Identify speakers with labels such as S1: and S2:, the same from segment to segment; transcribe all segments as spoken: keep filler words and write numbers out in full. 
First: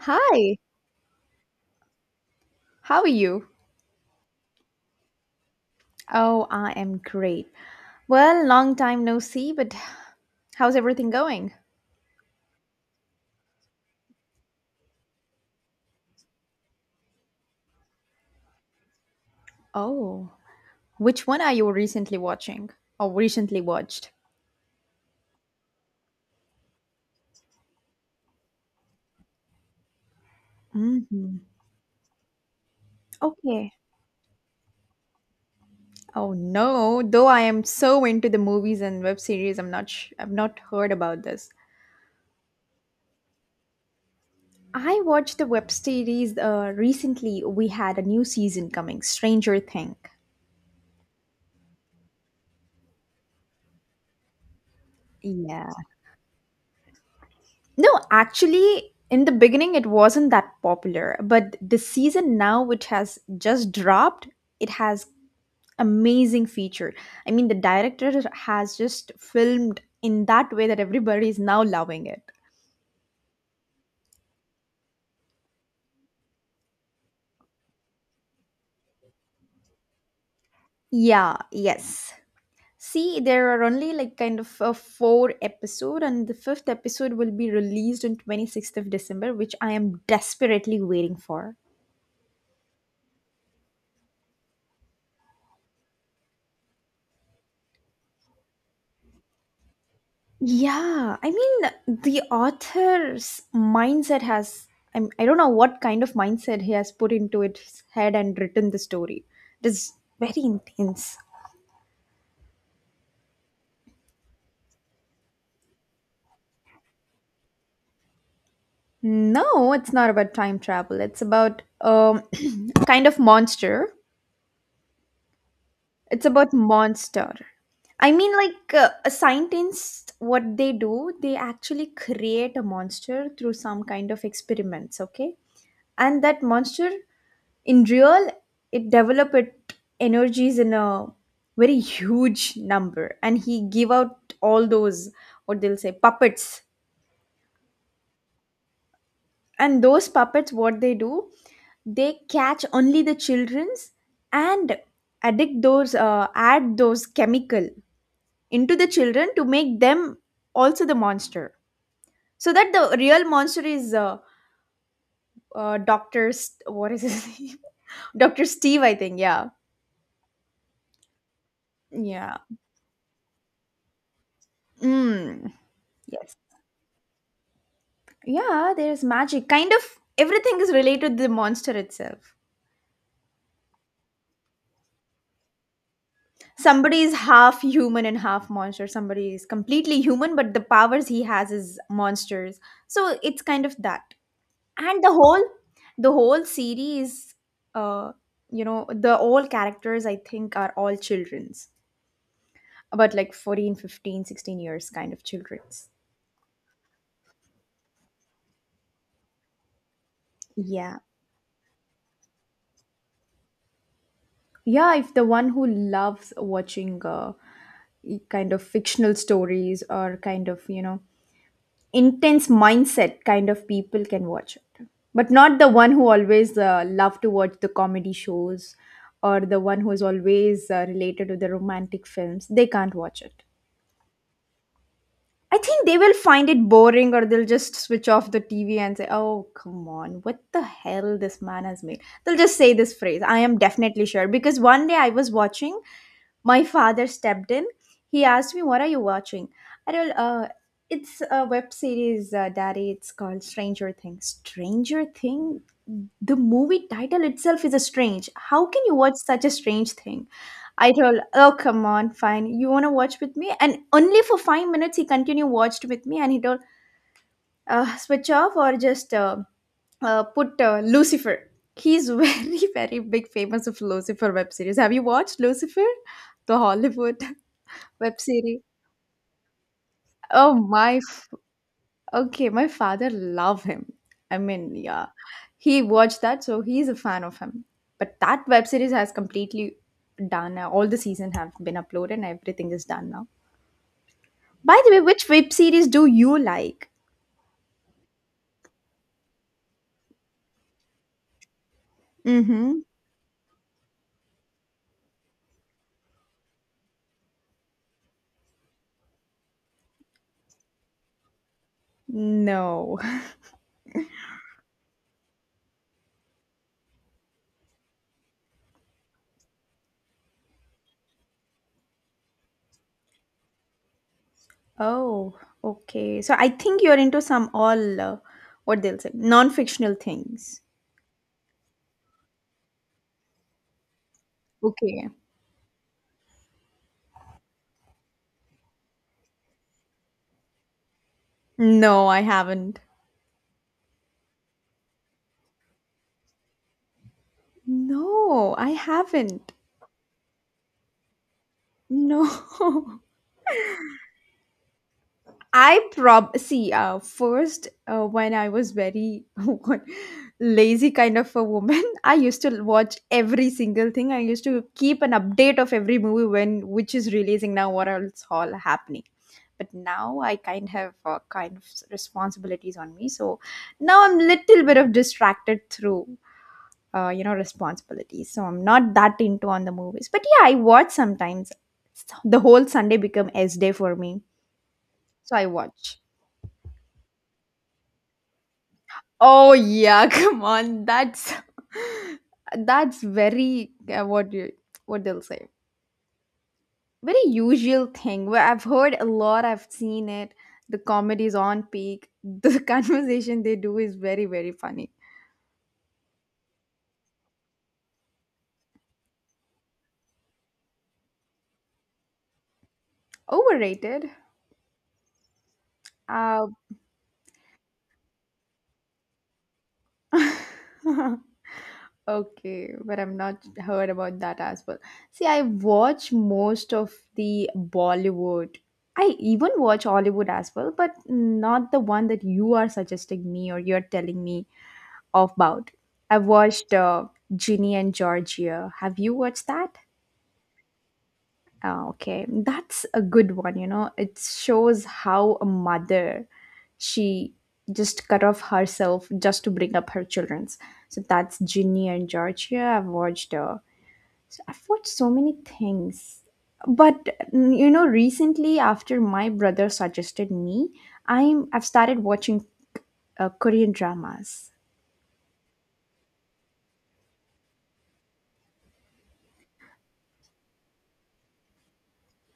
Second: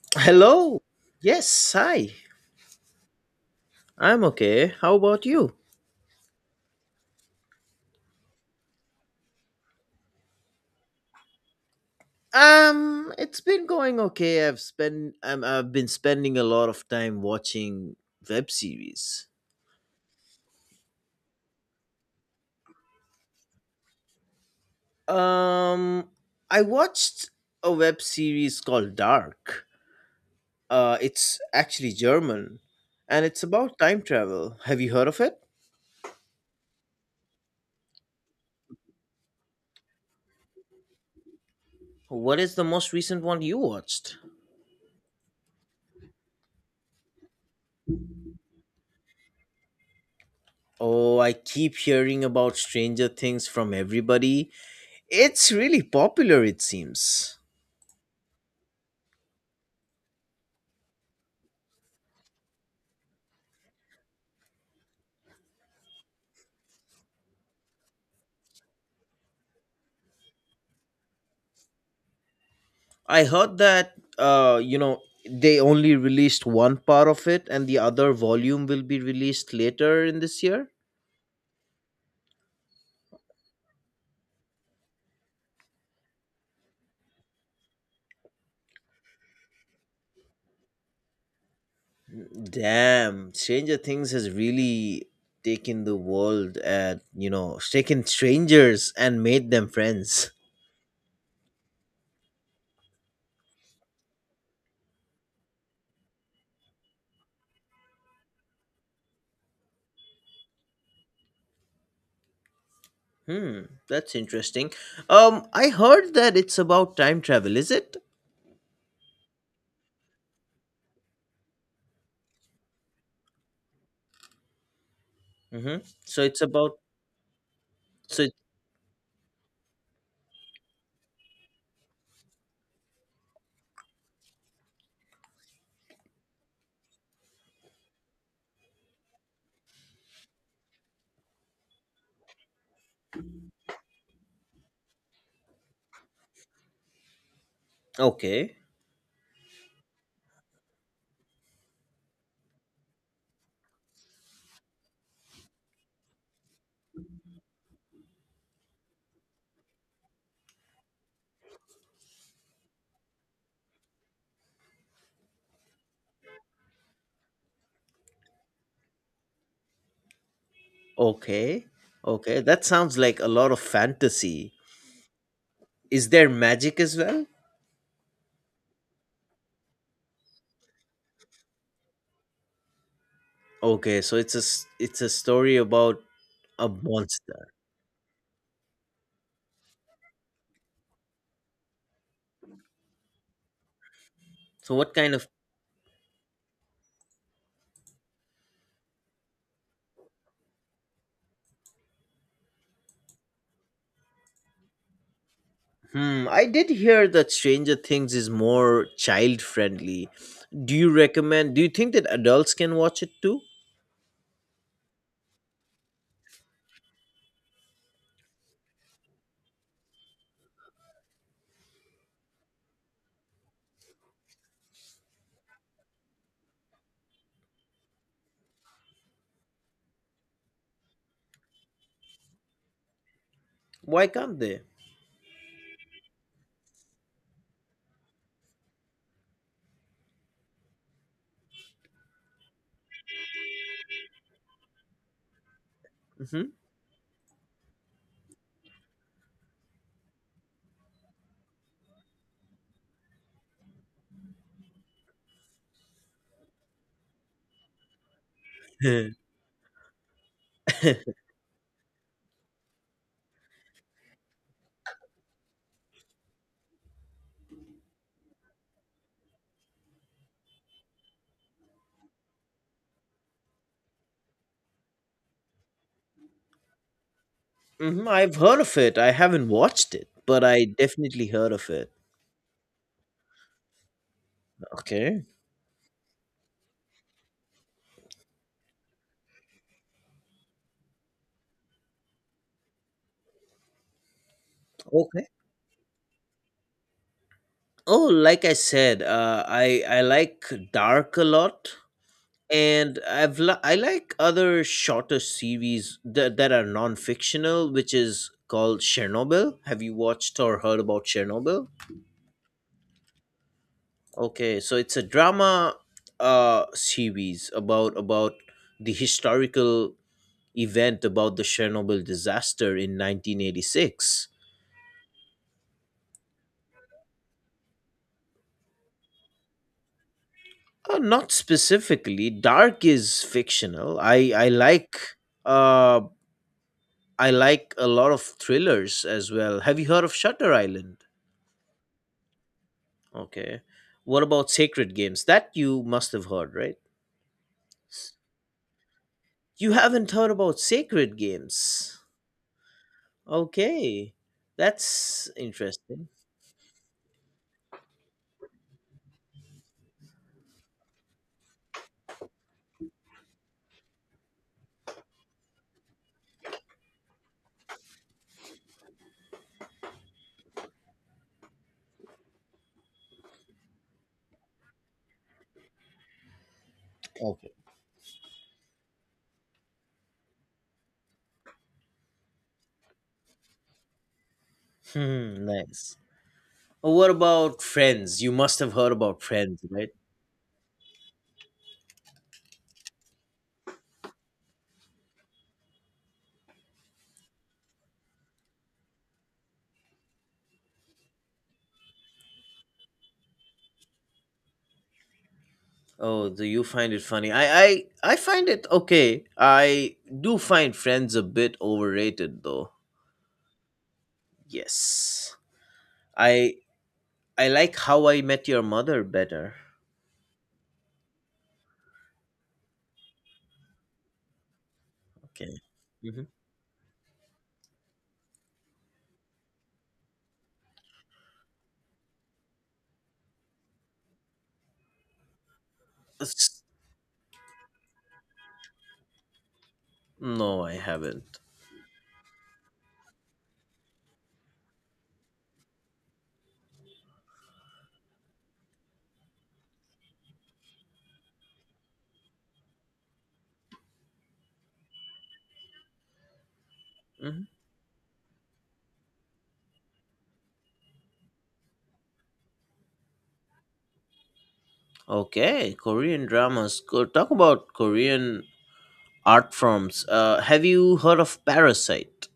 S1: Hi,
S2: Hello. Yes, hi.
S1: how are you?
S2: I'm okay. How about you?
S1: Oh, I am great. Well, long time no see, but how's everything going?
S2: Um, it's been going okay. I've spent um, I've been spending a lot of time watching web series.
S1: Oh, which one are you recently watching or recently watched?
S2: Um, I watched a web series called Dark. Uh, it's
S1: Hmm.
S2: actually German, and it's
S1: Okay.
S2: about time travel. Have you heard of it?
S1: Oh no, though I am so into the movies and web series, I'm not sh- I've not heard about this.
S2: What is the most recent one you watched?
S1: I watched the web series uh, recently. We had a new season coming, Stranger Thing.
S2: Oh, I keep hearing about Stranger Things from everybody. It's
S1: Yeah.
S2: really popular, it seems.
S1: No, actually, in the beginning, it wasn't that popular, but the season now, which has just dropped, it has amazing feature. I mean, the director has just filmed in that way that everybody is now loving it.
S2: I heard that uh, you know they only released one part of it, and the other volume will be released later in this year.
S1: Yeah, yes. See, there are only like kind of a four episode, and the fifth episode will be released on twenty-sixth of December, which I am desperately waiting for.
S2: Damn, Stranger Things has really taken the world at you know taken strangers and made them friends.
S1: Yeah, I mean, the author's mindset has, I'm, I don't know what kind of mindset he has put into its head and written the story. It is very intense.
S2: Hmm, that's interesting. Um, I heard that it's about time travel. Is it?
S1: No, it's not about time travel. It's about um, kind of monster.
S2: Mm-hmm. So
S1: It's
S2: it's
S1: about
S2: about
S1: monster. I
S2: so. It,
S1: mean, like uh, a scientist, what they do, they actually create a monster through some kind of experiments, okay? And that monster in real it develop it energies in a very huge number and he give out all those what they'll say puppets,
S2: okay,
S1: and those puppets what they do they catch only the children's and addict those uh, add those chemical into the children to make them also the monster, so that the real monster is uh, uh, dr St- what is his name, dr Steve, I think. Yeah.
S2: okay,
S1: Yeah.
S2: okay. That sounds like a lot of fantasy.
S1: Mm.
S2: Is there
S1: Yes.
S2: magic as well?
S1: Yeah, there's magic. Kind of everything is related to the monster itself.
S2: Okay, so it's a s- it's a story about a
S1: Somebody is
S2: monster.
S1: half human and half monster. Somebody is completely human, but the powers he has is monsters. So it's kind of that.
S2: So what
S1: And the
S2: kind of
S1: whole, the whole series, uh, you know, the all characters I think are all children's, about like fourteen, fifteen, sixteen years kind of children's.
S2: hmm? I did hear that Stranger Things is more child friendly. Do you
S1: Yeah.
S2: recommend? Do you think that adults can watch it too?
S1: Yeah, if the one who loves watching uh, kind of fictional stories or kind of, you know, intense mindset kind of people can watch it, but not the one who always uh, love to watch the comedy shows, or the one who is always uh, related to the romantic films, they can't watch it.
S2: Why can't they?
S1: I think they will find it boring, or they'll just switch off the T V and say, oh, come on, what the hell this man has made. They'll just say this phrase. I am definitely sure. Because one day I was watching, my father stepped in. He asked me, what are you watching? I don't, uh, it's a web series, uh, daddy. It's called Stranger Things. Stranger Thing? The movie title itself is a strange. How can you
S2: Mm-hmm.
S1: watch such a strange thing? I told, oh, come on, fine. You want to watch with me? And only for five minutes, he continued watched with me and he told, uh, switch off or just uh, uh, put uh, Lucifer. He's very, very big famous of Lucifer web series. Have you watched Lucifer? The Hollywood
S2: Hmm,
S1: web
S2: I've heard
S1: series.
S2: of it. I haven't watched it, but
S1: Oh,
S2: I
S1: my.
S2: definitely
S1: F-
S2: heard of it.
S1: okay, my father love him. I mean, yeah.
S2: Okay.
S1: He watched that, so he's a fan of him. But that web series has completely done. All the season have been uploaded and everything is done now. By the way,
S2: Okay.
S1: which web series do you like?
S2: Oh, like I said, uh, I I like dark a lot.
S1: Mm-hmm.
S2: And I've li- I like other shorter series that that are non-fictional, which is called Chernobyl. Have you watched or heard about Chernobyl?
S1: No.
S2: Okay, so it's a drama uh series about about the historical event about the Chernobyl disaster in nineteen eighty-six.
S1: Oh, okay. So I think you're into some all uh, what they'll say non-fictional things.
S2: Uh, not specifically. Dark is fictional. I I like
S1: Okay.
S2: uh I like a lot of thrillers as well. Have you heard of Shutter Island?
S1: No, I haven't.
S2: Okay. What about Sacred Games? That you must have heard, right?
S1: No, I haven't.
S2: You haven't heard about Sacred Games.
S1: No.
S2: Okay. That's
S1: I
S2: interesting.
S1: prob see uh, first uh, when I was very what, lazy kind of a woman, I used to watch every single thing. I used to keep an update of every movie when which is releasing now, what else all happening. But now I kind have uh, kind of s- responsibilities on me, so now I'm little bit of distracted through uh, you know
S2: Okay.
S1: responsibilities. So I'm not that into on the movies, but yeah, I watch sometimes. The whole Sunday become S day for me, so
S2: Hmm,
S1: I
S2: nice.
S1: watch.
S2: Oh, what about Friends? You must have heard about
S1: Oh
S2: Friends, right?
S1: yeah, come on. That's that's very uh, what you what they'll say. Very usual thing where I've heard a lot, I've seen it. The comedy is on peak. The conversation they do is very, very funny.
S2: Oh, do you find it funny? I I I find it okay. I do find Friends a bit overrated though.
S1: Overrated.
S2: Yes.
S1: Uh,
S2: I I like How I Met Your Mother better.
S1: okay, but I've not heard about that as well. See, I
S2: Okay.
S1: watch most of the Bollywood. I even watch Hollywood as well, but not the one that you are suggesting me or you're telling me of about. I've watched
S2: Hmm,
S1: uh, Ginny and Georgia. Have you watched that?
S2: no, I haven't.
S1: Ah, okay, that's a good one. You know, it shows how a mother she just cut off herself just to bring up her children's. So that's Ginny and Georgia. I've watched. Uh, so I've watched so many things. But
S2: Mhm.
S1: mm, you know, recently after my brother suggested me, I'm I've started watching uh, Korean dramas.
S2: Okay, Korean dramas. Co- Talk about Korean art forms. Uh, have you heard of Parasite?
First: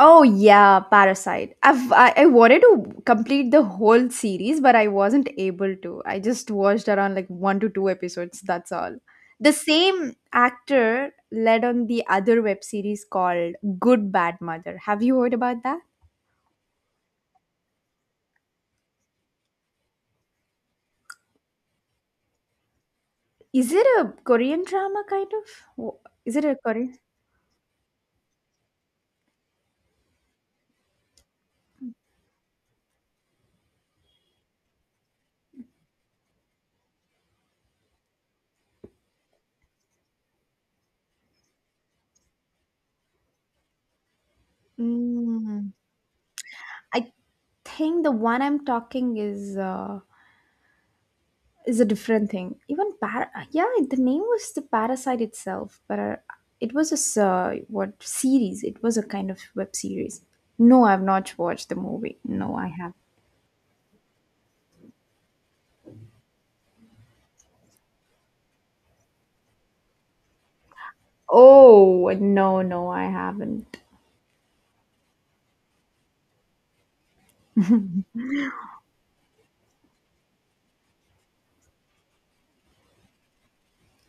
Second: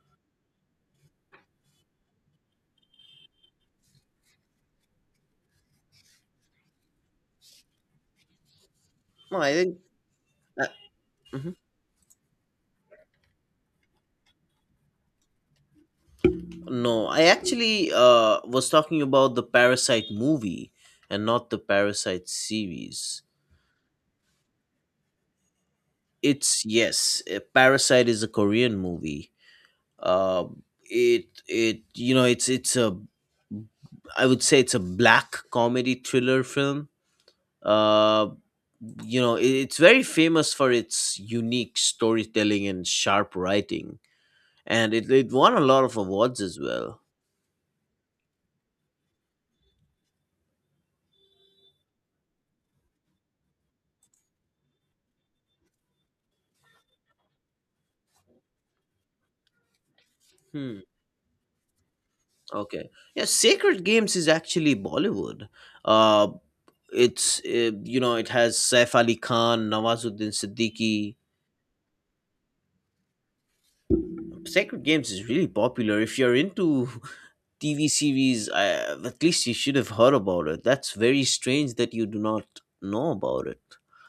S1: Oh yeah, Parasite. I've I, I wanted to complete the whole series, but I wasn't able to. I just watched around like one to two episodes. That's all.
S2: No, I
S1: The
S2: think.
S1: same
S2: Uh,
S1: actor
S2: mhm.
S1: led on the other web series called Good Bad Mother. Have you heard about that?
S2: No, I actually uh, was talking about the Parasite movie and not the Parasite series.
S1: Is it a Korean drama kind of? Wh- Is it a
S2: It's
S1: Korean?
S2: yes, uh, Parasite is a Korean movie. Uh, it it you know it's it's a I would say it's a black comedy thriller film. Uh, you know i- it's very famous for its unique storytelling and sharp writing, and it, it won a
S1: Mm,
S2: lot of awards as well.
S1: I think the one I'm talking is uh, is a different thing. Even par- yeah, the name was the Parasite itself, but uh, it was a s- uh, what series? It was a kind of web series.
S2: Hmm,
S1: No, I've not watched the movie. No, I
S2: okay.
S1: have.
S2: Yeah, Sacred Games is actually Bollywood. uh it's uh, you know it has Saif Ali Khan, Nawazuddin Siddiqui.
S1: Oh no, no, I haven't.
S2: Sacred Games is really popular. If you're into TV series, uh, at least you should have heard about it. That's very strange that you do not know about it.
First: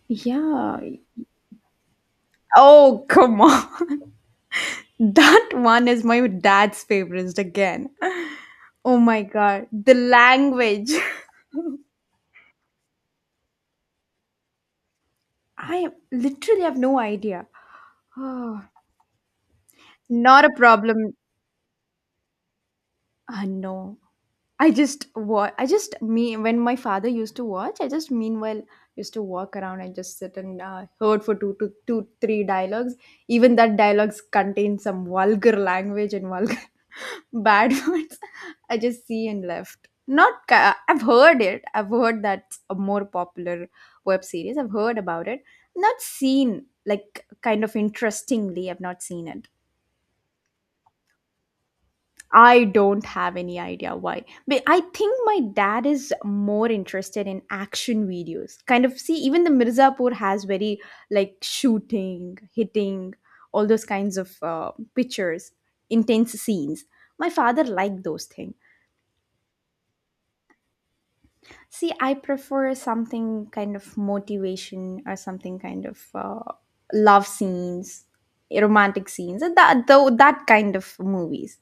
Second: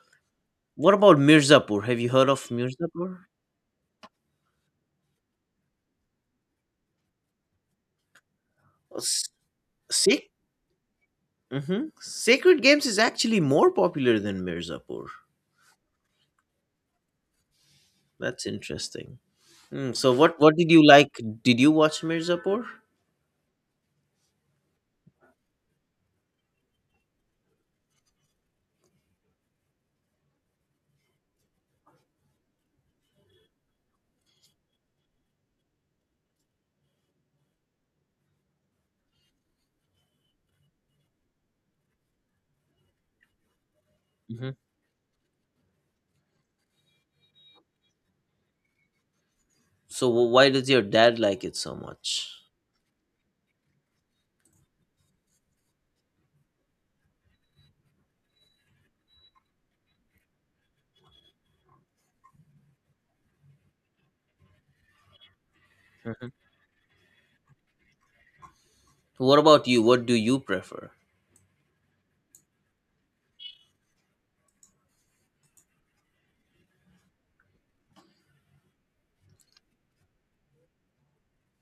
S1: Yeah.
S2: What about Mirzapur? Have you heard of
S1: Oh
S2: Mirzapur?
S1: come on, that one is my dad's favorite again. Oh my god, the
S2: Sac-
S1: language.
S2: hmm, Sacred Games is actually more popular than Mirzapur.
S1: I literally have no idea.
S2: That's
S1: Oh,
S2: interesting. Hmm, so what
S1: not a
S2: what did you
S1: problem.
S2: like? Did you watch Mirzapur?
S1: Uh, no. I just wa- I just me when my father used to watch, I just meanwhile used to walk around and just sit and uh, heard for two to two three dialogues. Even that dialogues contain some vulgar language and vulgar bad words. I just see and left. Not ca- I've heard it. I've heard that's a more popular web
S2: Hmm.
S1: series. I've heard about it. Not seen like kind of interestingly. I've not seen it.
S2: So wh- why does your dad like it so much?
S1: I don't have any idea why. But I think my dad is more interested in action videos. Kind of see, even the Mirzapur has very like shooting, hitting, all those kinds of uh, pictures,
S2: Hmm.
S1: intense scenes. My father liked those things.
S2: What about you? What do you prefer?
S1: See, I prefer something kind of motivation or something kind of uh, love scenes, romantic scenes, and that, tho- that kind of movies.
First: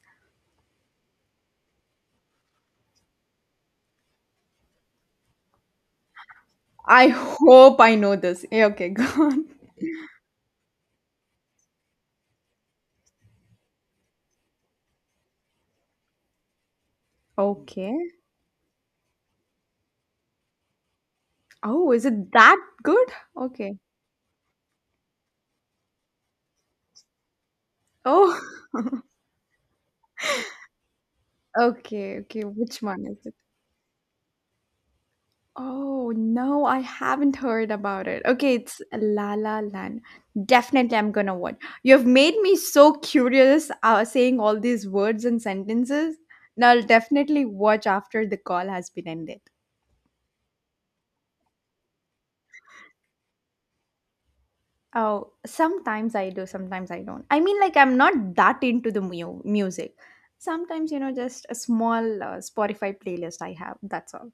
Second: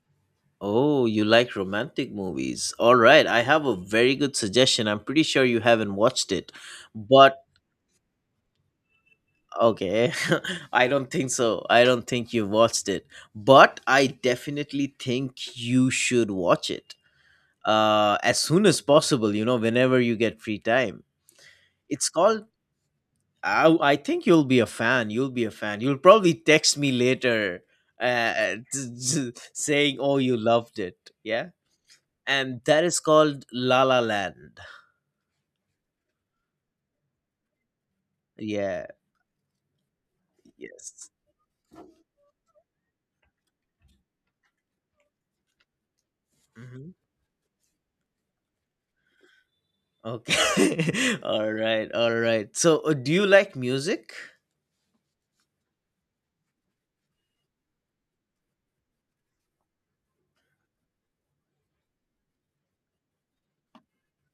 S2: Oh, you like romantic movies. All right, I have a very good suggestion. I'm pretty sure you haven't watched it.
S1: I
S2: But
S1: hope I know this. Yeah, okay, go on.
S2: okay, I don't think so. I don't think you've watched it. But I definitely think you should watch it.
S1: Okay.
S2: Uh, as soon as possible, you know, whenever you get free time.
S1: Oh, is
S2: It's
S1: it
S2: called,
S1: that good?
S2: I,
S1: Okay.
S2: I think you'll be a fan. You'll be a fan. You'll probably text me later
S1: Oh,
S2: uh, saying, oh, you loved it. Yeah.
S1: okay, okay.
S2: And that
S1: Which
S2: is
S1: one is it?
S2: called La La Land.
S1: Oh, no, I haven't heard about it. Okay, it's
S2: Yeah.
S1: La La Land. Definitely,
S2: Yes.
S1: I'm gonna watch. You've made me so curious uh, saying all these words and sentences. Now, I'll
S2: Hmm,
S1: definitely watch after the call has been ended.
S2: okay. All right. All right. So, uh, do you like music?
S1: Oh, sometimes I do, sometimes I don't. I mean, like, I'm not that into the mu music. Sometimes, you know, just a small uh, Spotify playlist I have. That's all.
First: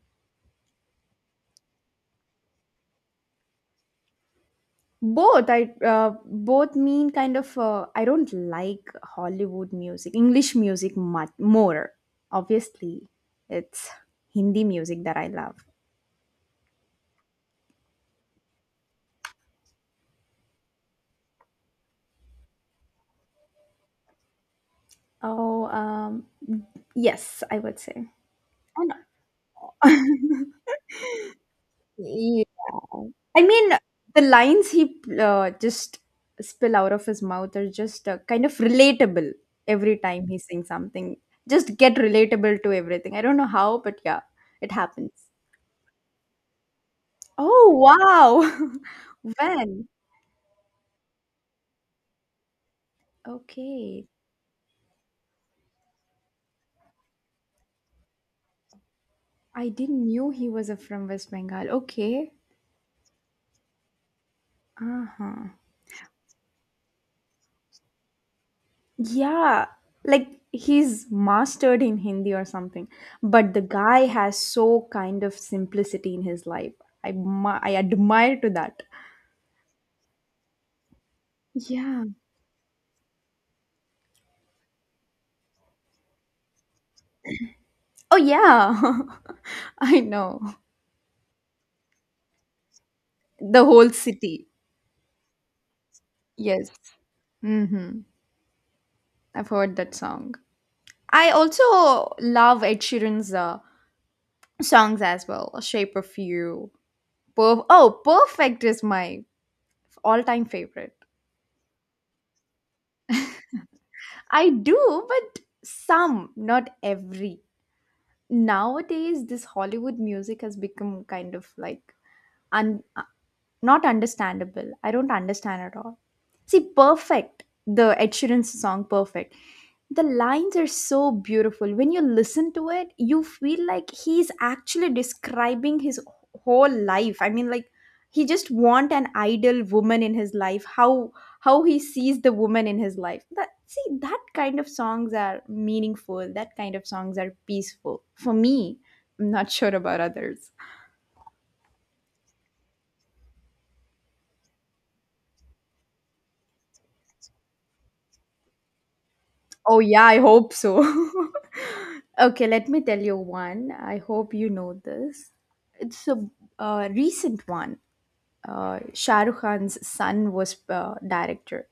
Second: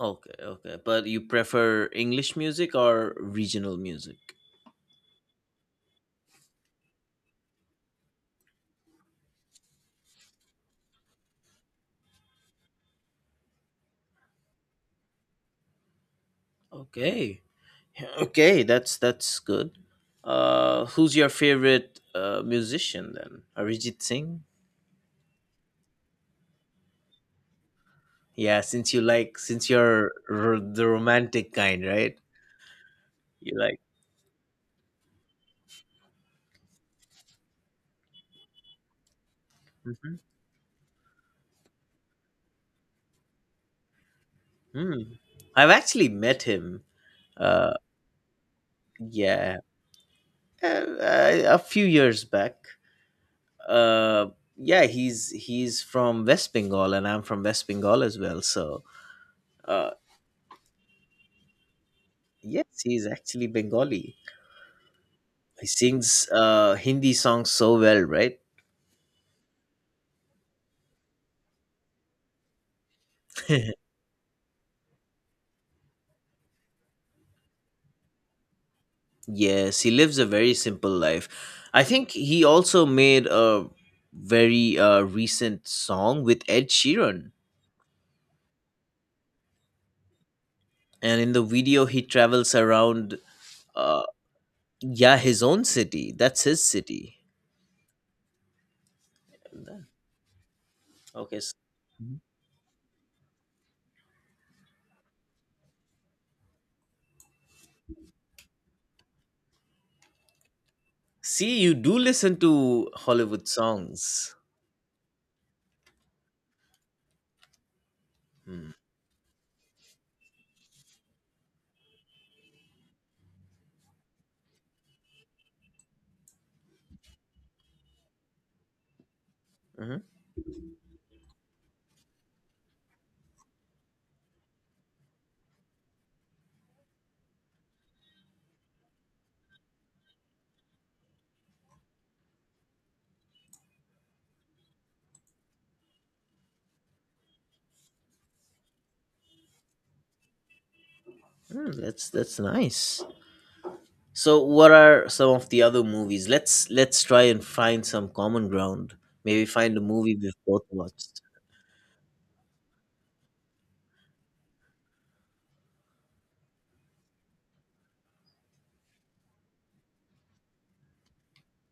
S2: Okay. Okay. But you prefer English music or regional music?
S1: Both, I uh, both mean kind of uh, I don't like Hollywood music english music much more obviously. It's Hindi music that I love.
S2: Okay. Okay, that's that's good. Uh, who's your favorite uh, musician then? Arijit Singh.
S1: Oh, um, yes, I would say.
S2: Yeah,
S1: And
S2: since you like, since you're r- the romantic kind, right?
S1: yeah. I
S2: You
S1: mean
S2: like.
S1: the lines he uh, just spill out of his mouth are just uh, kind of relatable. Every
S2: Mhm.
S1: time he sings something just get relatable to everything. I don't know how, but yeah, it
S2: Hmm,
S1: happens.
S2: I've actually met him.
S1: Oh,
S2: Uh,
S1: wow.
S2: yeah,
S1: When?
S2: uh, uh, a few years back.
S1: Okay.
S2: Uh, yeah, he's he's from West Bengal, and I'm from West Bengal as well. So,
S1: I
S2: uh,
S1: didn't knew he was a from West Bengal. Okay.
S2: yes, he's actually Bengali.
S1: Uh-huh.
S2: He sings uh, Hindi songs so well, right?
S1: Yeah. Like he's mastered in Hindi or something. But the guy has so kind of simplicity in his life. I admi- I admire to that.
S2: Yes, he lives a very simple life. I
S1: Yeah.
S2: think he also made a very uh, recent song with Ed Sheeran.
S1: Oh yeah. I know.
S2: And in the video, he travels around,
S1: The whole
S2: uh,
S1: city.
S2: yeah, his own city. That's his
S1: Yes.
S2: city.
S1: Mm-hmm. I've heard that song. I
S2: Okay. s-
S1: also
S2: Mhm.
S1: love Ed Sheeran's uh, songs as well. A shape of you. Perf- oh, perfect is my all-time favorite.
S2: See, you do listen to Hollywood songs.
S1: I do, but some not every.
S2: Hmm.
S1: Nowadays this Hollywood music has become kind of like un- not understandable. I don't understand at all. See, perfect. The Ed Sheeran song, perfect.
S2: Mhm.
S1: The lines are so beautiful. When you listen to it, you feel like he's actually describing his whole life. I mean, like he just want an ideal woman in his life. How how he sees the woman in his life. That see that kind of songs are meaningful. That kind of songs are peaceful for me. I'm not sure about others.
S2: Hmm, that's that's nice. So, what are some of the other movies? Let's let's try and find some common ground. Maybe find a
S1: Oh yeah,
S2: movie
S1: I
S2: we've
S1: hope
S2: both
S1: so.
S2: watched.
S1: Okay, let me tell you one. I hope you know this. It's a uh, recent one. Uh, Shah Rukh Khan's son was uh, director.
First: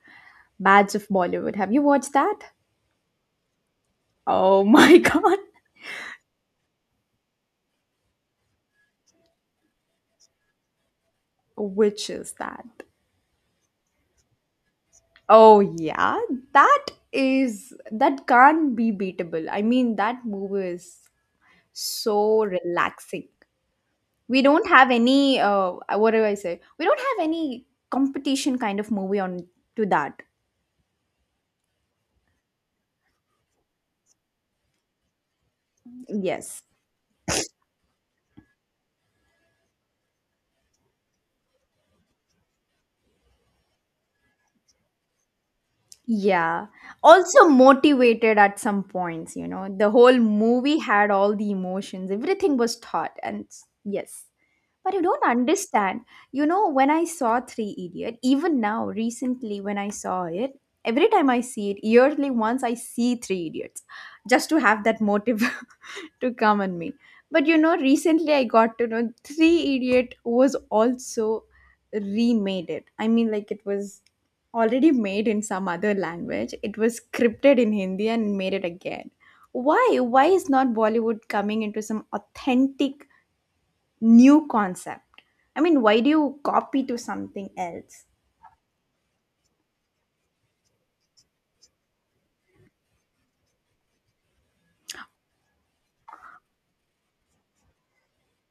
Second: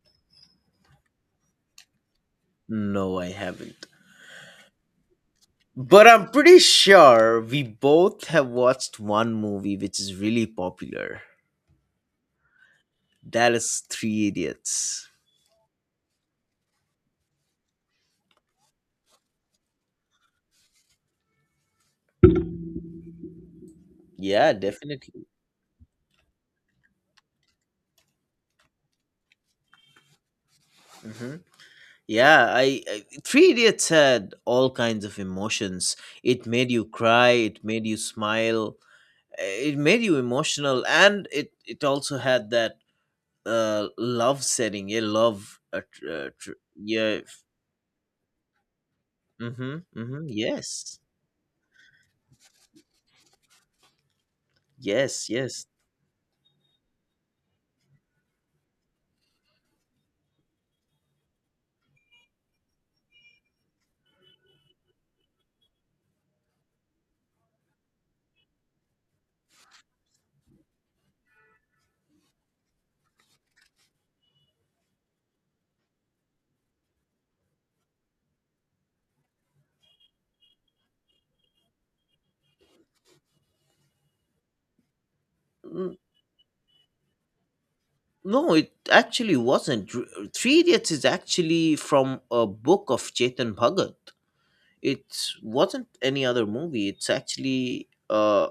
S1: Bads of Bollywood. Have you watched that?
S2: No, I haven't.
S1: Oh my god.
S2: But I'm pretty sure we both have watched one movie which is really popular.
S1: Which is that?
S2: That is Three Idiots.
S1: Oh yeah, that is that can't be beatable. I mean, that movie is so relaxing. We
S2: Yeah,
S1: don't have
S2: definitely.
S1: any uh what do I say? We don't have any competition kind of movie on to that.
S2: Hmm, yeah, I, I Three Idiots had all kinds of emotions. It
S1: Yes.
S2: made you cry. It made you smile. eh, It made you emotional, and it it also had that uh love setting. Yeah, love. Uh, tr- uh, tr-
S1: Yeah.
S2: yeah.
S1: Also motivated at some points, you know.
S2: Mm-hmm,
S1: The whole
S2: mm-hmm.
S1: movie
S2: Yes.
S1: had all the emotions, everything was taught. And s- yes. But you don't
S2: Yes. Yes.
S1: understand. You know, when I saw Three Idiot, even now, recently when I saw it, every time I see it, yearly once I see Three Idiots, just to have that motive. To come on me. But you know, recently I got to know Three Idiot was also remade it. I mean, like it was already made in some other language. It was scripted in Hindi and made it again. Why? Why is not Bollywood coming into some authentic new concept? I mean,
S2: Mm,
S1: why do you copy to something else?
S2: no, it actually wasn't. Dr- Three Idiots is actually from a book of Chetan Bhagat. It wasn't any other movie. It's actually, uh,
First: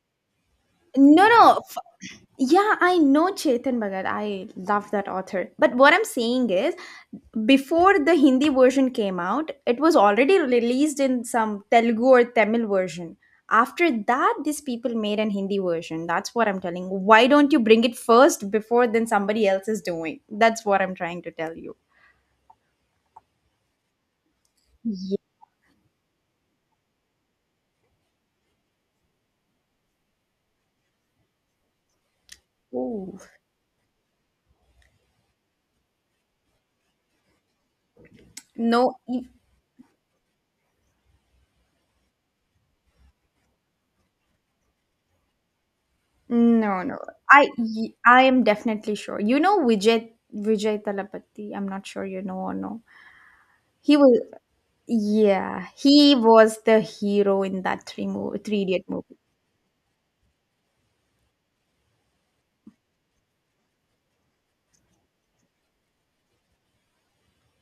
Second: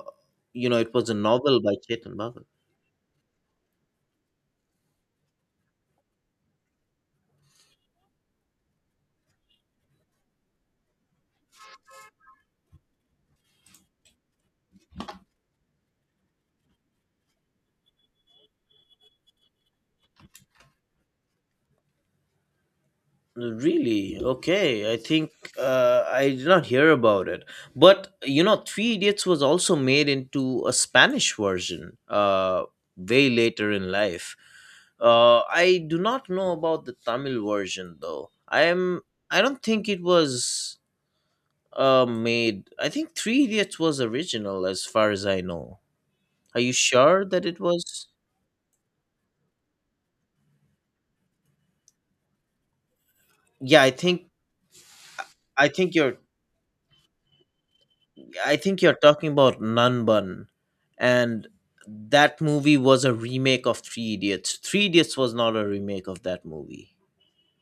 S2: you know, it was a
S1: No,
S2: novel
S1: no.
S2: by Chetan Bhagat.
S1: Yeah, I know Chetan Bhagat. I love that author. But what I'm saying is, before the Hindi version came out, it was already released in some Telugu or Tamil version. After that, these people made an Hindi version. That's what I'm telling. Why don't you bring it first before then somebody else is doing? That's what I'm trying to tell you.
S2: Really? Okay. I
S1: Yeah.
S2: think uh, I did not hear about it. But you know, Three Idiots was also made into a Spanish version uh,
S1: Ooh.
S2: way later in life. Uh, I do not know about the Tamil version though. I
S1: No,
S2: am.
S1: y-
S2: I don't think it was uh, made. I think Three Idiots was original, as far as I know. Are you
S1: no, no.
S2: sure that
S1: I
S2: it was?
S1: I am definitely sure. You know Vijay Vijay Talapati. I'm not sure you know or no.
S2: Yeah, I
S1: He was,
S2: think. I
S1: yeah,
S2: think
S1: he
S2: you're
S1: was the hero in that three movie,
S2: I
S1: Three
S2: think
S1: Idiot
S2: you're
S1: movie.
S2: talking about Nanban, and that movie was a remake of Three Idiots. Three Idiots was not a remake of that movie.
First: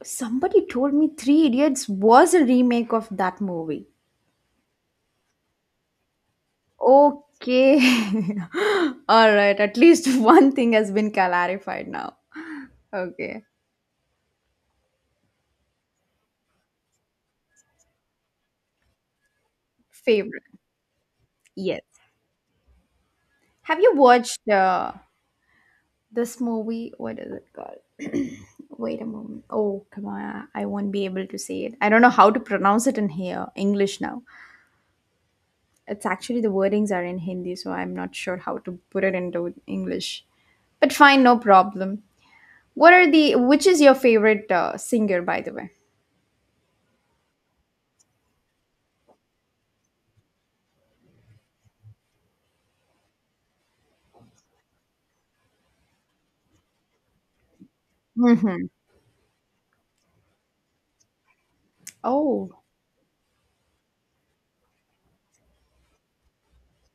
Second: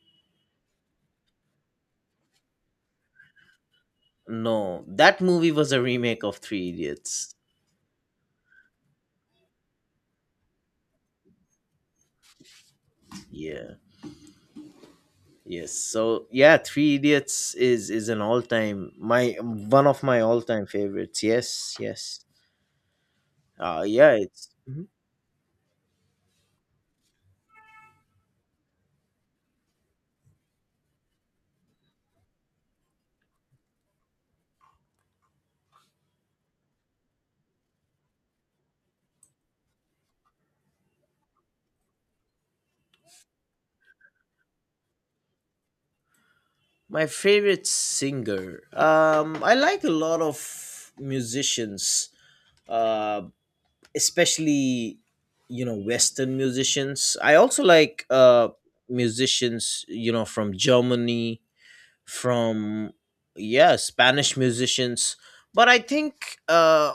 S1: Somebody told me Three Idiots was a remake of that movie.
S2: No, that movie was a remake of Three Idiots.
S1: Okay. All right. At least one thing has been clarified now. Okay.
S2: Yeah. Yes. So yeah, Three Idiots is is an all time my one of my all
S1: Favorite.
S2: time favorites. Yes.
S1: Yes.
S2: Yes.
S1: Have
S2: Uh
S1: you
S2: yeah.
S1: watched
S2: It's Mhm.
S1: uh, this movie? What is it called? Wait a moment. Oh, come on. I won't be able to say it. I don't know how to pronounce it in here. English now. It's actually the wordings are in Hindi, so I'm not sure how to put it into English. But fine, no problem. What are the Which is your favorite uh, singer, by the way?
S2: My favorite singer. Um, I like a lot of musicians. Uh. Especially you know Western musicians, I also like uh
S1: Hmm.
S2: musicians you know from Germany,
S1: Oh,
S2: from yeah, Spanish musicians, but I think uh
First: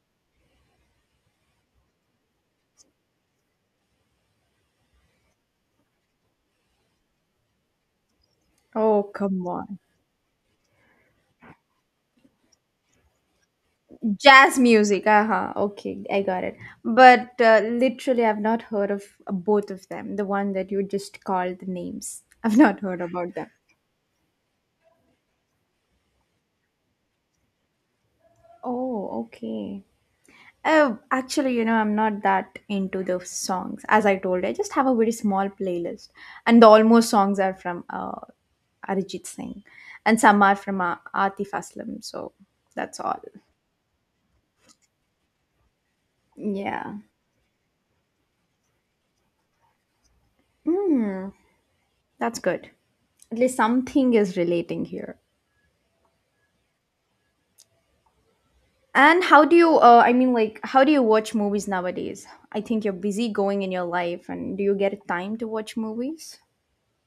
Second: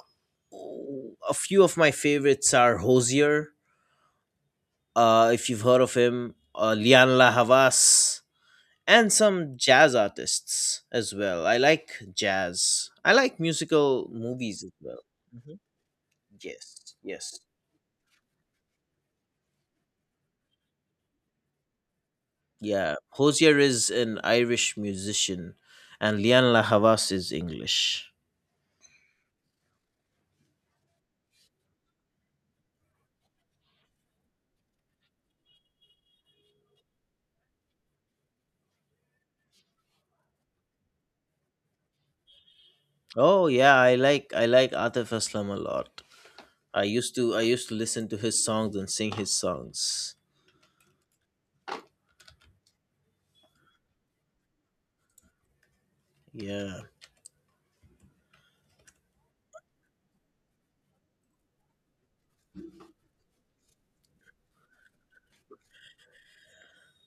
S2: a few of my favorites are Hosier, uh if you've heard of him, uh Lian La Havas,
S1: oh,
S2: and some
S1: come on.
S2: jazz artists as well. I like jazz. I like musical
S1: Jazz
S2: movies as well.
S1: music. Uh-huh.
S2: Mhm.
S1: Okay, I got it.
S2: Yes,
S1: But
S2: yes.
S1: uh, literally, I've not heard of uh, both of them, the one that you just called the names. I've not
S2: Yeah,
S1: heard about them.
S2: Hosier is an Irish musician, and Lian La Havas is English.
S1: Oh, okay. Oh, actually, you know, I'm not that into the songs. As I told, I just have a very small playlist, and the almost songs are from uh, Arijit Singh, and some are from uh, Atif Aslam. So that's all.
S2: Oh yeah, I like I like Atif Aslam a lot. I
S1: Yeah.
S2: used to I used to listen to his songs and sing his songs.
S1: Mm, that's good. At least something is relating here.
S2: Yeah,
S1: And how do you? Uh, I mean, like, how do you watch movies nowadays? I think you're busy going in your life, and do you get time to watch movies?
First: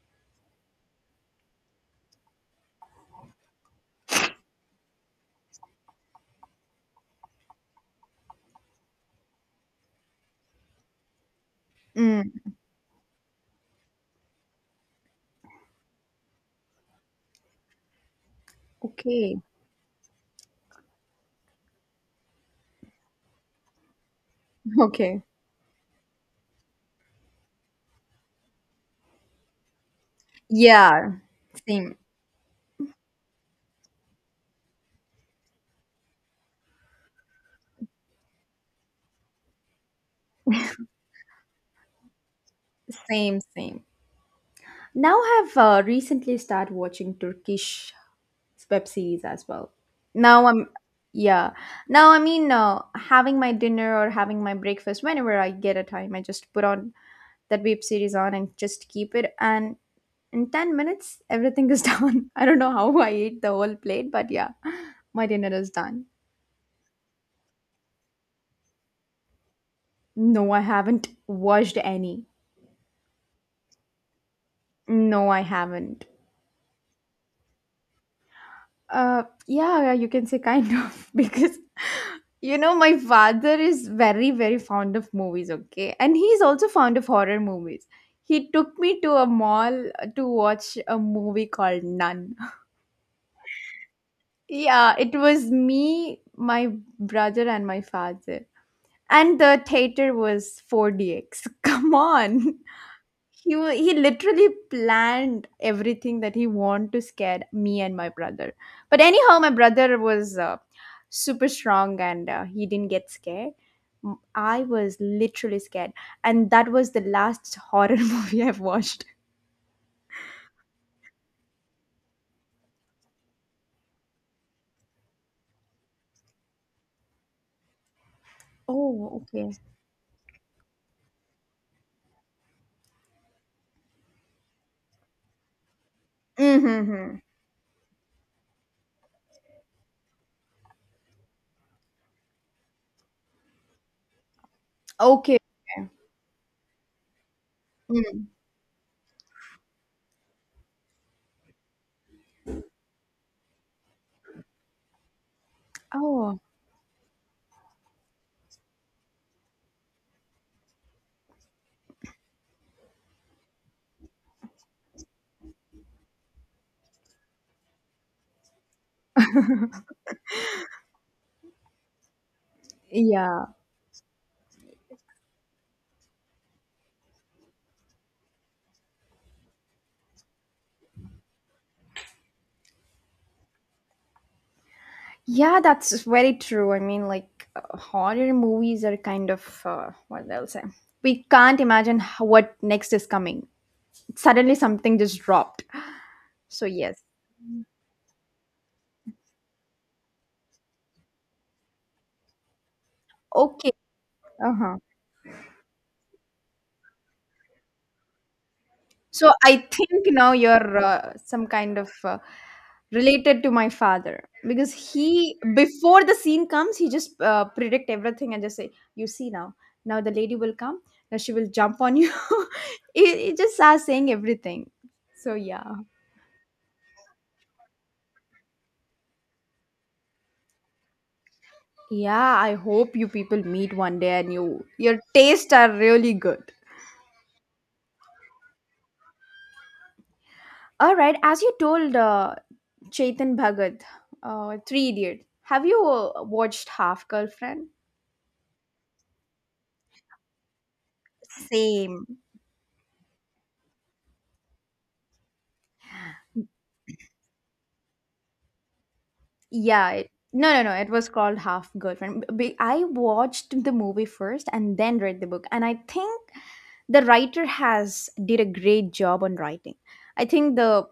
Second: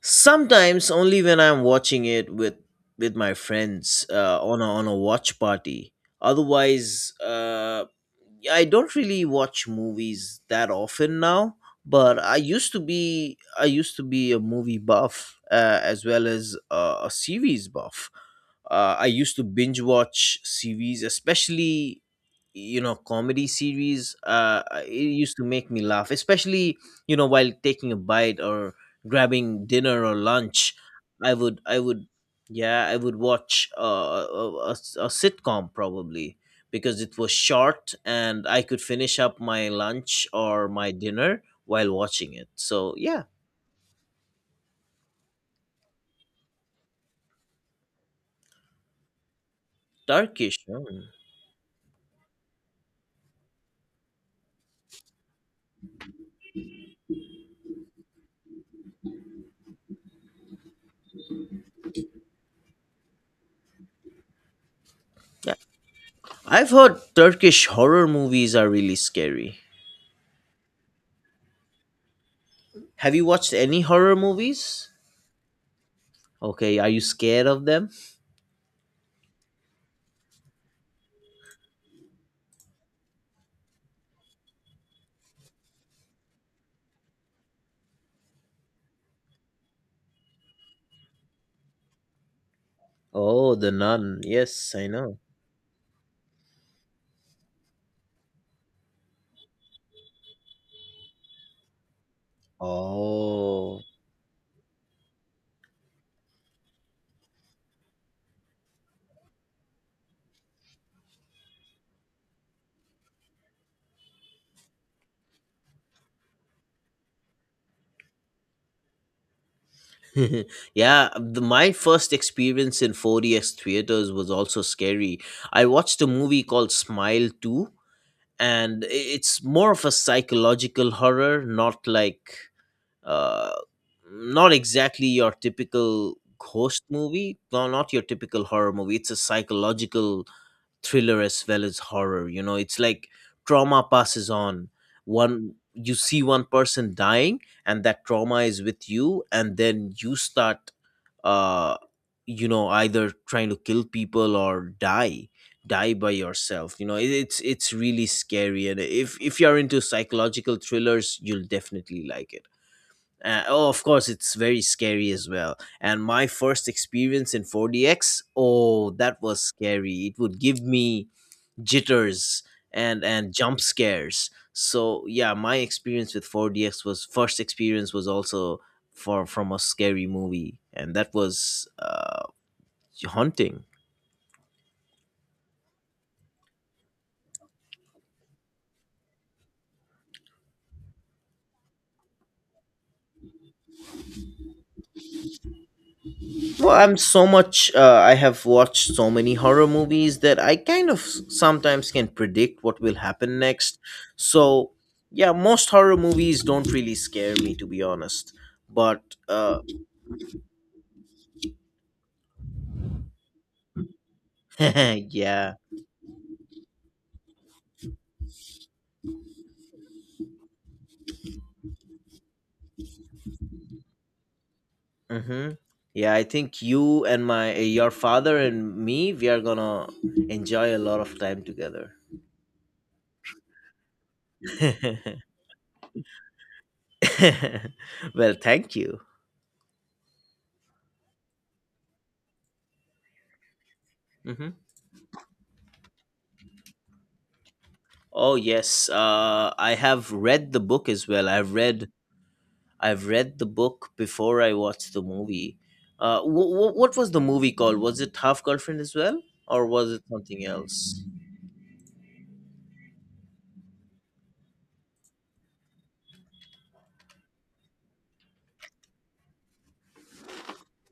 S2: sometimes only when I'm watching it with with my friends uh, on a, on a watch party. Otherwise, uh, I don't really watch movies that often now, but
S1: Mm,
S2: I used to be I used to be a movie buff uh, as well as uh, a series buff. uh, I used
S1: okay.
S2: to binge watch series, especially you know comedy series. uh I- it
S1: Okay.
S2: used to make me laugh, especially you know while taking a bite or grabbing dinner or lunch.
S1: Yeah.
S2: i would i
S1: Same.
S2: would yeah I would watch uh, a, a, a sitcom probably because it was short and I could finish up my lunch or my dinner while watching it. So yeah,
S1: Same, same. Now I've uh, recently started watching Turkish web series as well. Now
S2: Turkish
S1: I'm,
S2: mm.
S1: yeah. Now I mean, uh, having my dinner or having my breakfast whenever I get a time, I just put on that web series on and just keep it. And in ten minutes, everything is done. I don't know how I ate the whole plate, but yeah, my
S2: Yeah,
S1: dinner is done.
S2: I've heard Turkish horror movies are really scary.
S1: No, I haven't watched any.
S2: Have you watched any horror movies?
S1: No, I haven't.
S2: Okay, are you scared of them?
S1: Uh, yeah, yeah, you can say kind of because you know my father is very very fond of movies, okay, and he's also fond of horror movies. He took me to a mall uh, to watch a movie called Nun.
S2: Oh, The Nun. Yes, I
S1: Yeah, it
S2: know.
S1: was me, my brother, and my father, and the theater was four D X. Come on. He wa-
S2: Oh.
S1: he literally planned everything that he wanted to scare me and my brother. But anyhow, my brother was uh, super strong and uh, he didn't get scared. M- I was literally scared, and that was the last horror movie I've watched.
S2: Yeah, the, my first experience in four D X theaters was also scary. I watched a movie called Smile two, and i-
S1: Oh,
S2: it's
S1: okay.
S2: more of a psychological horror, not like, uh, not exactly your typical ghost
S1: Mm-hmm.
S2: movie, no, not your typical horror movie. It's a psychological thriller as well as horror. You know it's like trauma passes on,
S1: Okay.
S2: one
S1: Okay.
S2: you see one person dying, and that
S1: Mm.
S2: trauma is with you, and then you start uh you know either trying to kill people or die, die by
S1: Oh,
S2: yourself. You know it, it's it's really scary, and if if you're into psychological thrillers, you'll definitely like it. Uh, oh, of course it's very scary as well, and my first experience in four D X, oh that was scary. It would give me jitters and and
S1: yeah.
S2: jump scares. So yeah, my experience with four D X was, first experience was also for from a scary movie, and that was uh haunting.
S1: Yeah, that's very true. I mean, like, uh, horror movies are kind of, uh, what they'll say. We can't imagine h- what next is coming. Suddenly something just dropped. So
S2: Well, I'm
S1: yes.
S2: so much uh, I have watched so many horror movies that I kind of s- sometimes can predict what will happen
S1: Okay.
S2: next. So
S1: Uh-huh.
S2: yeah, most horror movies don't really scare me, to be honest. But
S1: So I
S2: uh
S1: think now you're uh, some kind of uh, related to my father because he
S2: yeah.
S1: before the scene comes he just uh, predict everything and just say you see now now the lady will come now she will jump on you. He it just starts saying everything so
S2: Mm-hmm.
S1: yeah.
S2: Yeah, I think you and my eh, your father and me, we are gonna enjoy a lot of time together.
S1: Yeah, I hope you people meet one day and you your tastes are really good.
S2: Well, thank you.
S1: All right, as you told uh, Chetan Bhagat,
S2: Hmm.
S1: uh, Three Idiot, have you uh, watched Half Girlfriend?
S2: Oh yes, uh, I have read the book as well. I've read
S1: Same.
S2: I've read the book before I watched the movie. Uh, wh- wh- what was the movie called? Was it Half Girlfriend as well, or
S1: Yeah.
S2: was it
S1: It,
S2: something
S1: no, no, no. It
S2: else?
S1: was called Half Girlfriend. B- b- I watched the movie first and then read the book, and I think the writer has did a great job on writing. I think the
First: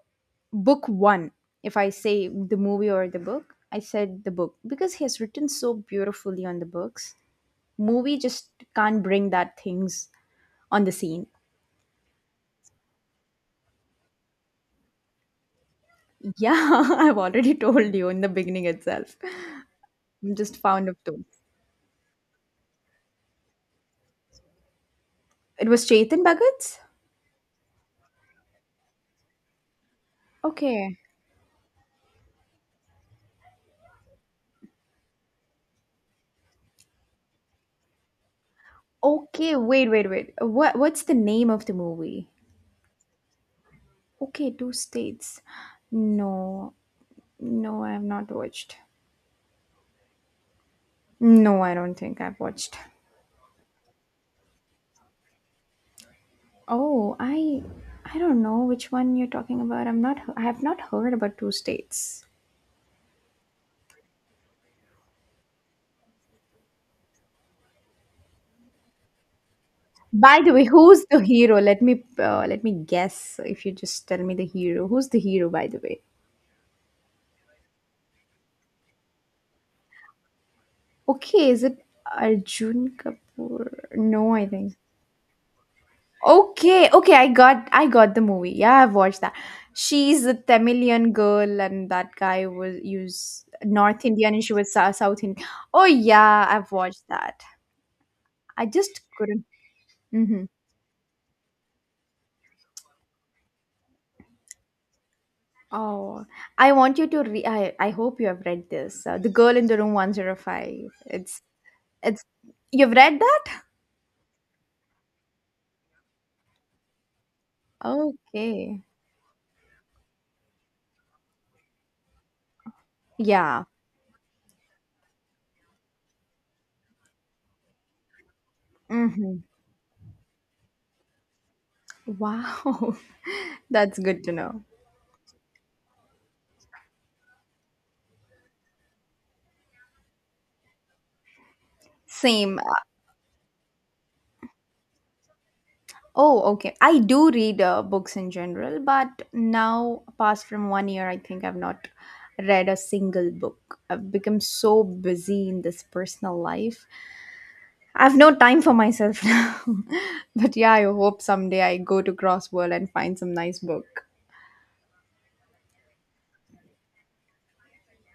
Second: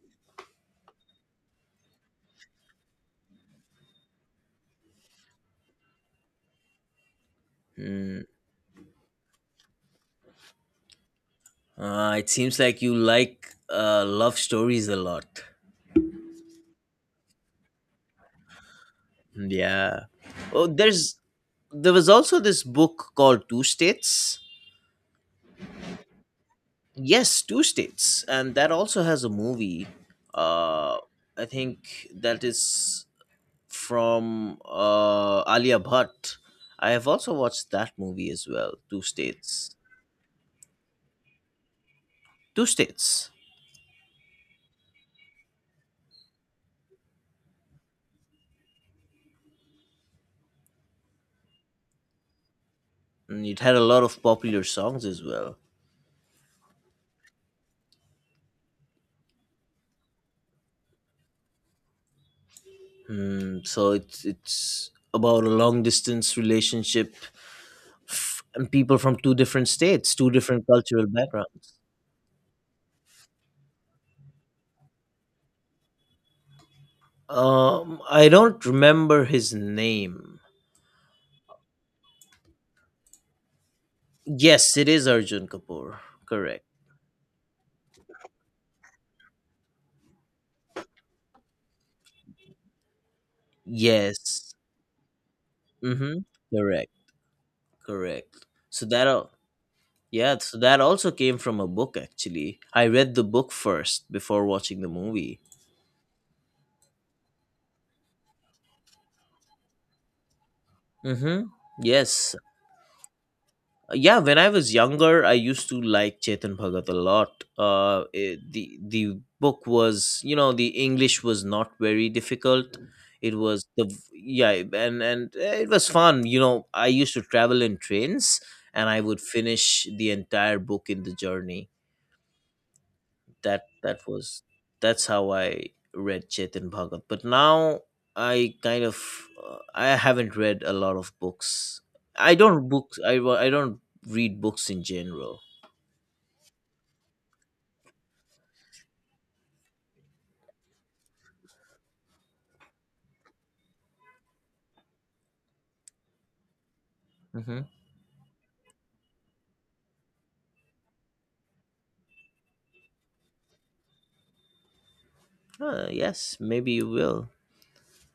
S1: book one, if I say the movie or the book, I said the book because he has written so beautifully on the books. Movie
S2: Hmm.
S1: just can't bring that things on the scene.
S2: Uh, it seems like you like uh, love stories a lot.
S1: Yeah, I've already told you in the beginning itself.
S2: Yeah.
S1: I'm just
S2: Oh,
S1: fond of
S2: there's
S1: two.
S2: there was also this book called Two States.
S1: It was Chetan Bhagat's?
S2: Yes, Two States, and that also has a movie. Uh,
S1: Okay.
S2: I think that is from uh, Alia Bhatt. I have also watched that movie as well. Two
S1: Okay,
S2: States.
S1: wait, wait, wait. What what's the name of the movie?
S2: Two States.
S1: Okay, two states. No. No, I have not watched. No, I don't think I've watched.
S2: And it had a lot of popular songs as well.
S1: Oh, I I don't know which one you're talking about. I'm not I have not heard about two states.
S2: Mm, so it's it's about a long distance relationship f- and people from two different states, two
S1: By the way,
S2: different
S1: who's
S2: cultural
S1: the hero?
S2: backgrounds.
S1: Let me uh, let me guess if you just tell me the hero. Who's the hero by the way?
S2: Um, I don't remember his name.
S1: Okay, is it Arjun Kapoor? No, I think.
S2: Yes, it is Arjun Kapoor. Correct.
S1: Okay, okay, I got I got the movie. Yeah, I've watched that. She's a Tamilian girl and that guy was use North Indian and
S2: Yes.
S1: she was Sou- South Indian. Oh
S2: Mm-hmm.
S1: yeah, I've
S2: Correct.
S1: watched that.
S2: Correct.
S1: I
S2: So
S1: just
S2: that all,
S1: couldn't.
S2: yeah.
S1: Hmm.
S2: So that also came from a book. Actually, I read the book first before watching the movie.
S1: Oh, I want you to re I, I hope you have read this. Uh, The Girl in the Room one oh five. It's
S2: Mm-hmm.
S1: it's
S2: Yes.
S1: You've read that?
S2: Yeah, when I was younger I used to like Chetan Bhagat a lot. uh eh, the
S1: Okay.
S2: the book was, you know, the English was not very difficult. It was
S1: Yeah.
S2: the Yeah, and and eh, it was fun, you know. I used to travel in trains, and I would
S1: Hmm.
S2: finish the entire book in the journey.
S1: Wow.
S2: that
S1: That's
S2: that
S1: good to
S2: was
S1: know.
S2: that's how I read Chetan Bhagat. But now I kind of uh, I haven't read a lot of books. I
S1: Same.
S2: don't
S1: Uh,
S2: books. I wa- I don't read books in general.
S1: Oh, okay. I do read uh, books in general, but now, apart from one year, I think I've not read a single book. I've become so busy in this personal life.
S2: Hmm.
S1: I have no time for myself now. But yeah, I hope someday I go to Crossworld and find some nice book.
S2: Uh, yes, maybe you will.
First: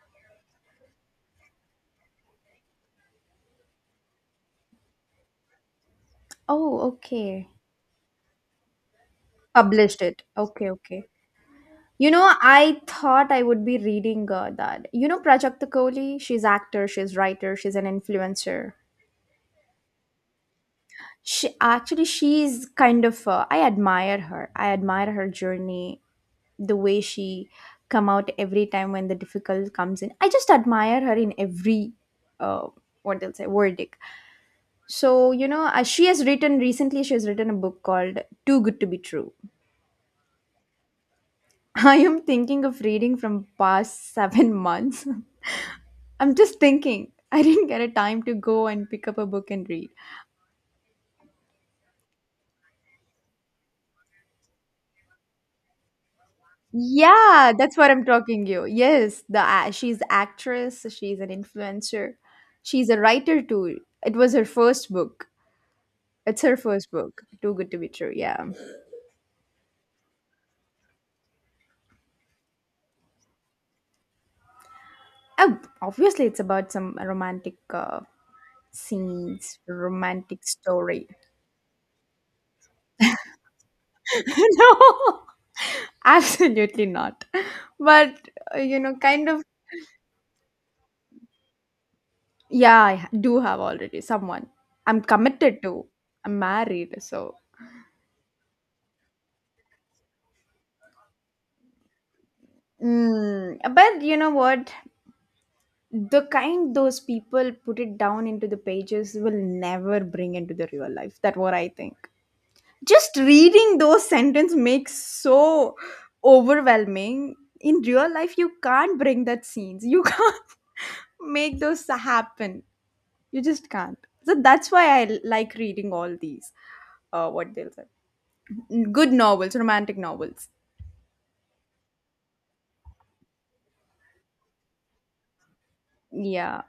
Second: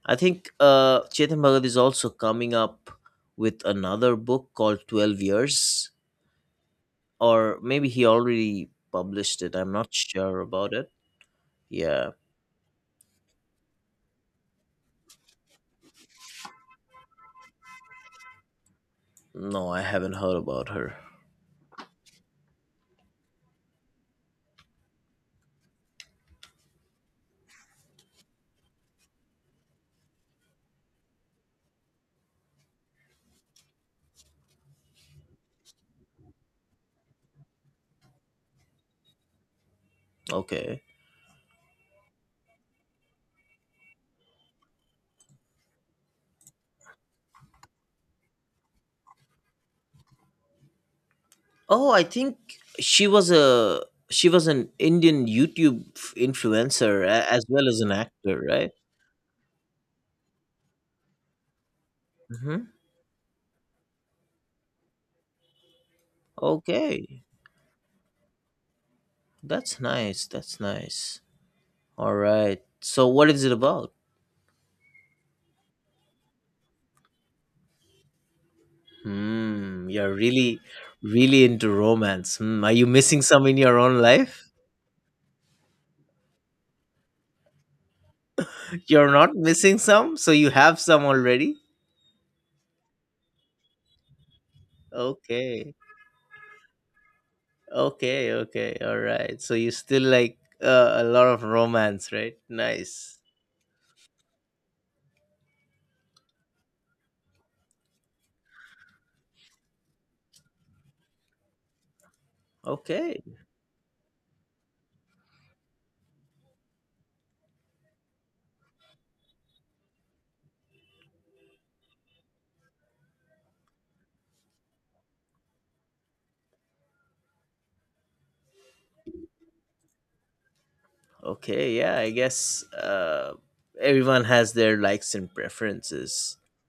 S2: I think uh, Chetan Bhagat is also coming up with another book called Twelve Years,
S1: Oh, okay.
S2: or maybe he already published it. I'm not
S1: Published it.
S2: sure
S1: Okay,
S2: about it.
S1: okay.
S2: Yeah.
S1: You know, I thought I would be reading uh, that. You know, Prajakta Kohli, she's actor, she's writer, she's an influencer.
S2: No, I haven't heard about her.
S1: She actually she's kind of uh, i admire her I admire her journey, the way she come out every time when the difficult comes in. I just admire her in every uh, what they'll say verdict. So you know uh, she has written recently, she has written a book called Too Good to Be True.
S2: Okay.
S1: I am thinking of reading from past seven months. I'm just thinking I didn't get a time to go and pick up a book and read.
S2: Oh, I think she was a she was an Indian YouTube influencer a- as
S1: Yeah,
S2: well
S1: that's
S2: as
S1: what
S2: an
S1: I'm
S2: actor,
S1: talking you.
S2: right?
S1: Yes, the a- she's actress, she's an influencer.
S2: Hmm.
S1: She's a writer too. It was her first book. It's her first
S2: Okay,
S1: book. Too good to be true. Yeah.
S2: that's nice. That's nice. All right. So, what is it about?
S1: Oh, obviously it's about some romantic uh, scenes,
S2: Hmm. You're
S1: romantic
S2: really,
S1: story.
S2: really into romance. Hmm. Are you missing some in your own life?
S1: No. Absolutely not. But uh, you know
S2: You're
S1: kind
S2: not
S1: of,
S2: missing some, so you have some already.
S1: yeah, I ha- do have already someone. I'm committed
S2: Okay.
S1: to. I'm married, so
S2: Okay. Okay. All right. So you still like uh, a lot of romance, right? Nice.
S1: mm, but you know what? The kind those people put it down into the pages will never bring into the real life. That's what I think. Just
S2: Okay.
S1: reading those sentences makes so overwhelming. In real life you can't bring that scenes, you can't make those happen, you just can't. So that's why I like reading all these uh, what they'll say, good novels, romantic novels.
S2: Okay, yeah, I guess uh, everyone has their likes and preferences.
S1: Yeah.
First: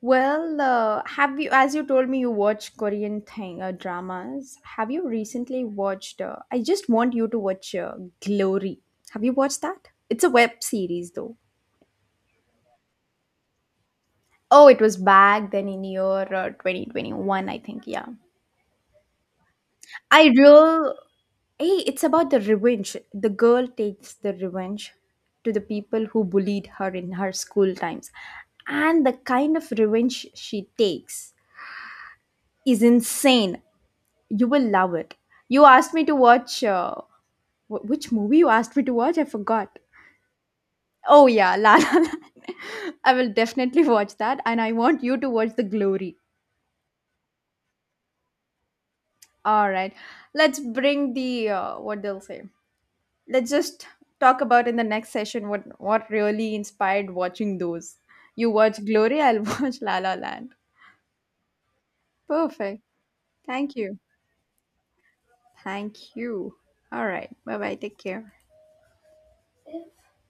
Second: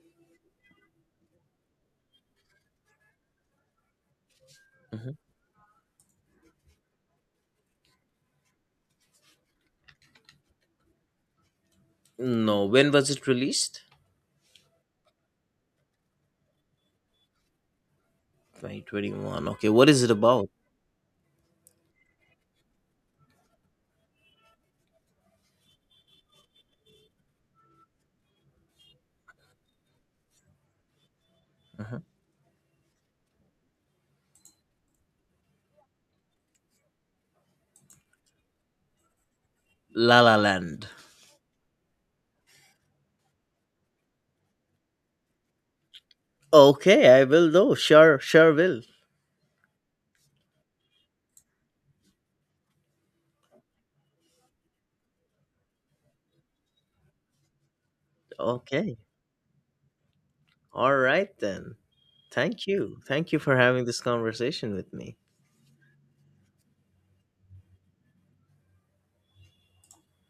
S1: Well, uh, have you, as you told me, you watch Korean thing uh, dramas. Have you
S2: Mhm.
S1: recently watched? Uh, I just want you to watch uh, Glory. Have you watched that? It's a web series, though.
S2: No, when was it released?
S1: Oh, it was back then in year uh, twenty twenty-one, I think. Yeah,
S2: twenty twenty-one. Okay, what is it
S1: I
S2: about?
S1: real. Hey, it's about the revenge. The girl takes the revenge to the people who bullied her in her school times, and the kind of revenge she takes
S2: Mhm.
S1: is insane. You will love it. You asked me to watch uh, wh- which movie you asked me to watch? I forgot.
S2: La La Land.
S1: Oh yeah, La La Land. I will definitely watch that, and I want you to watch The Glory.
S2: Okay, I will though. Sure, sure will.
S1: All right, let's bring the uh, what they'll say. Let's just talk about in the next session what what really inspired watching those. You watch
S2: Okay.
S1: Glory, I'll watch La La Land.
S2: All right then. Thank
S1: Perfect.
S2: you. Thank you for
S1: Thank
S2: having this
S1: you.
S2: conversation with me.
S1: Thank you. All right. Bye bye. Take care.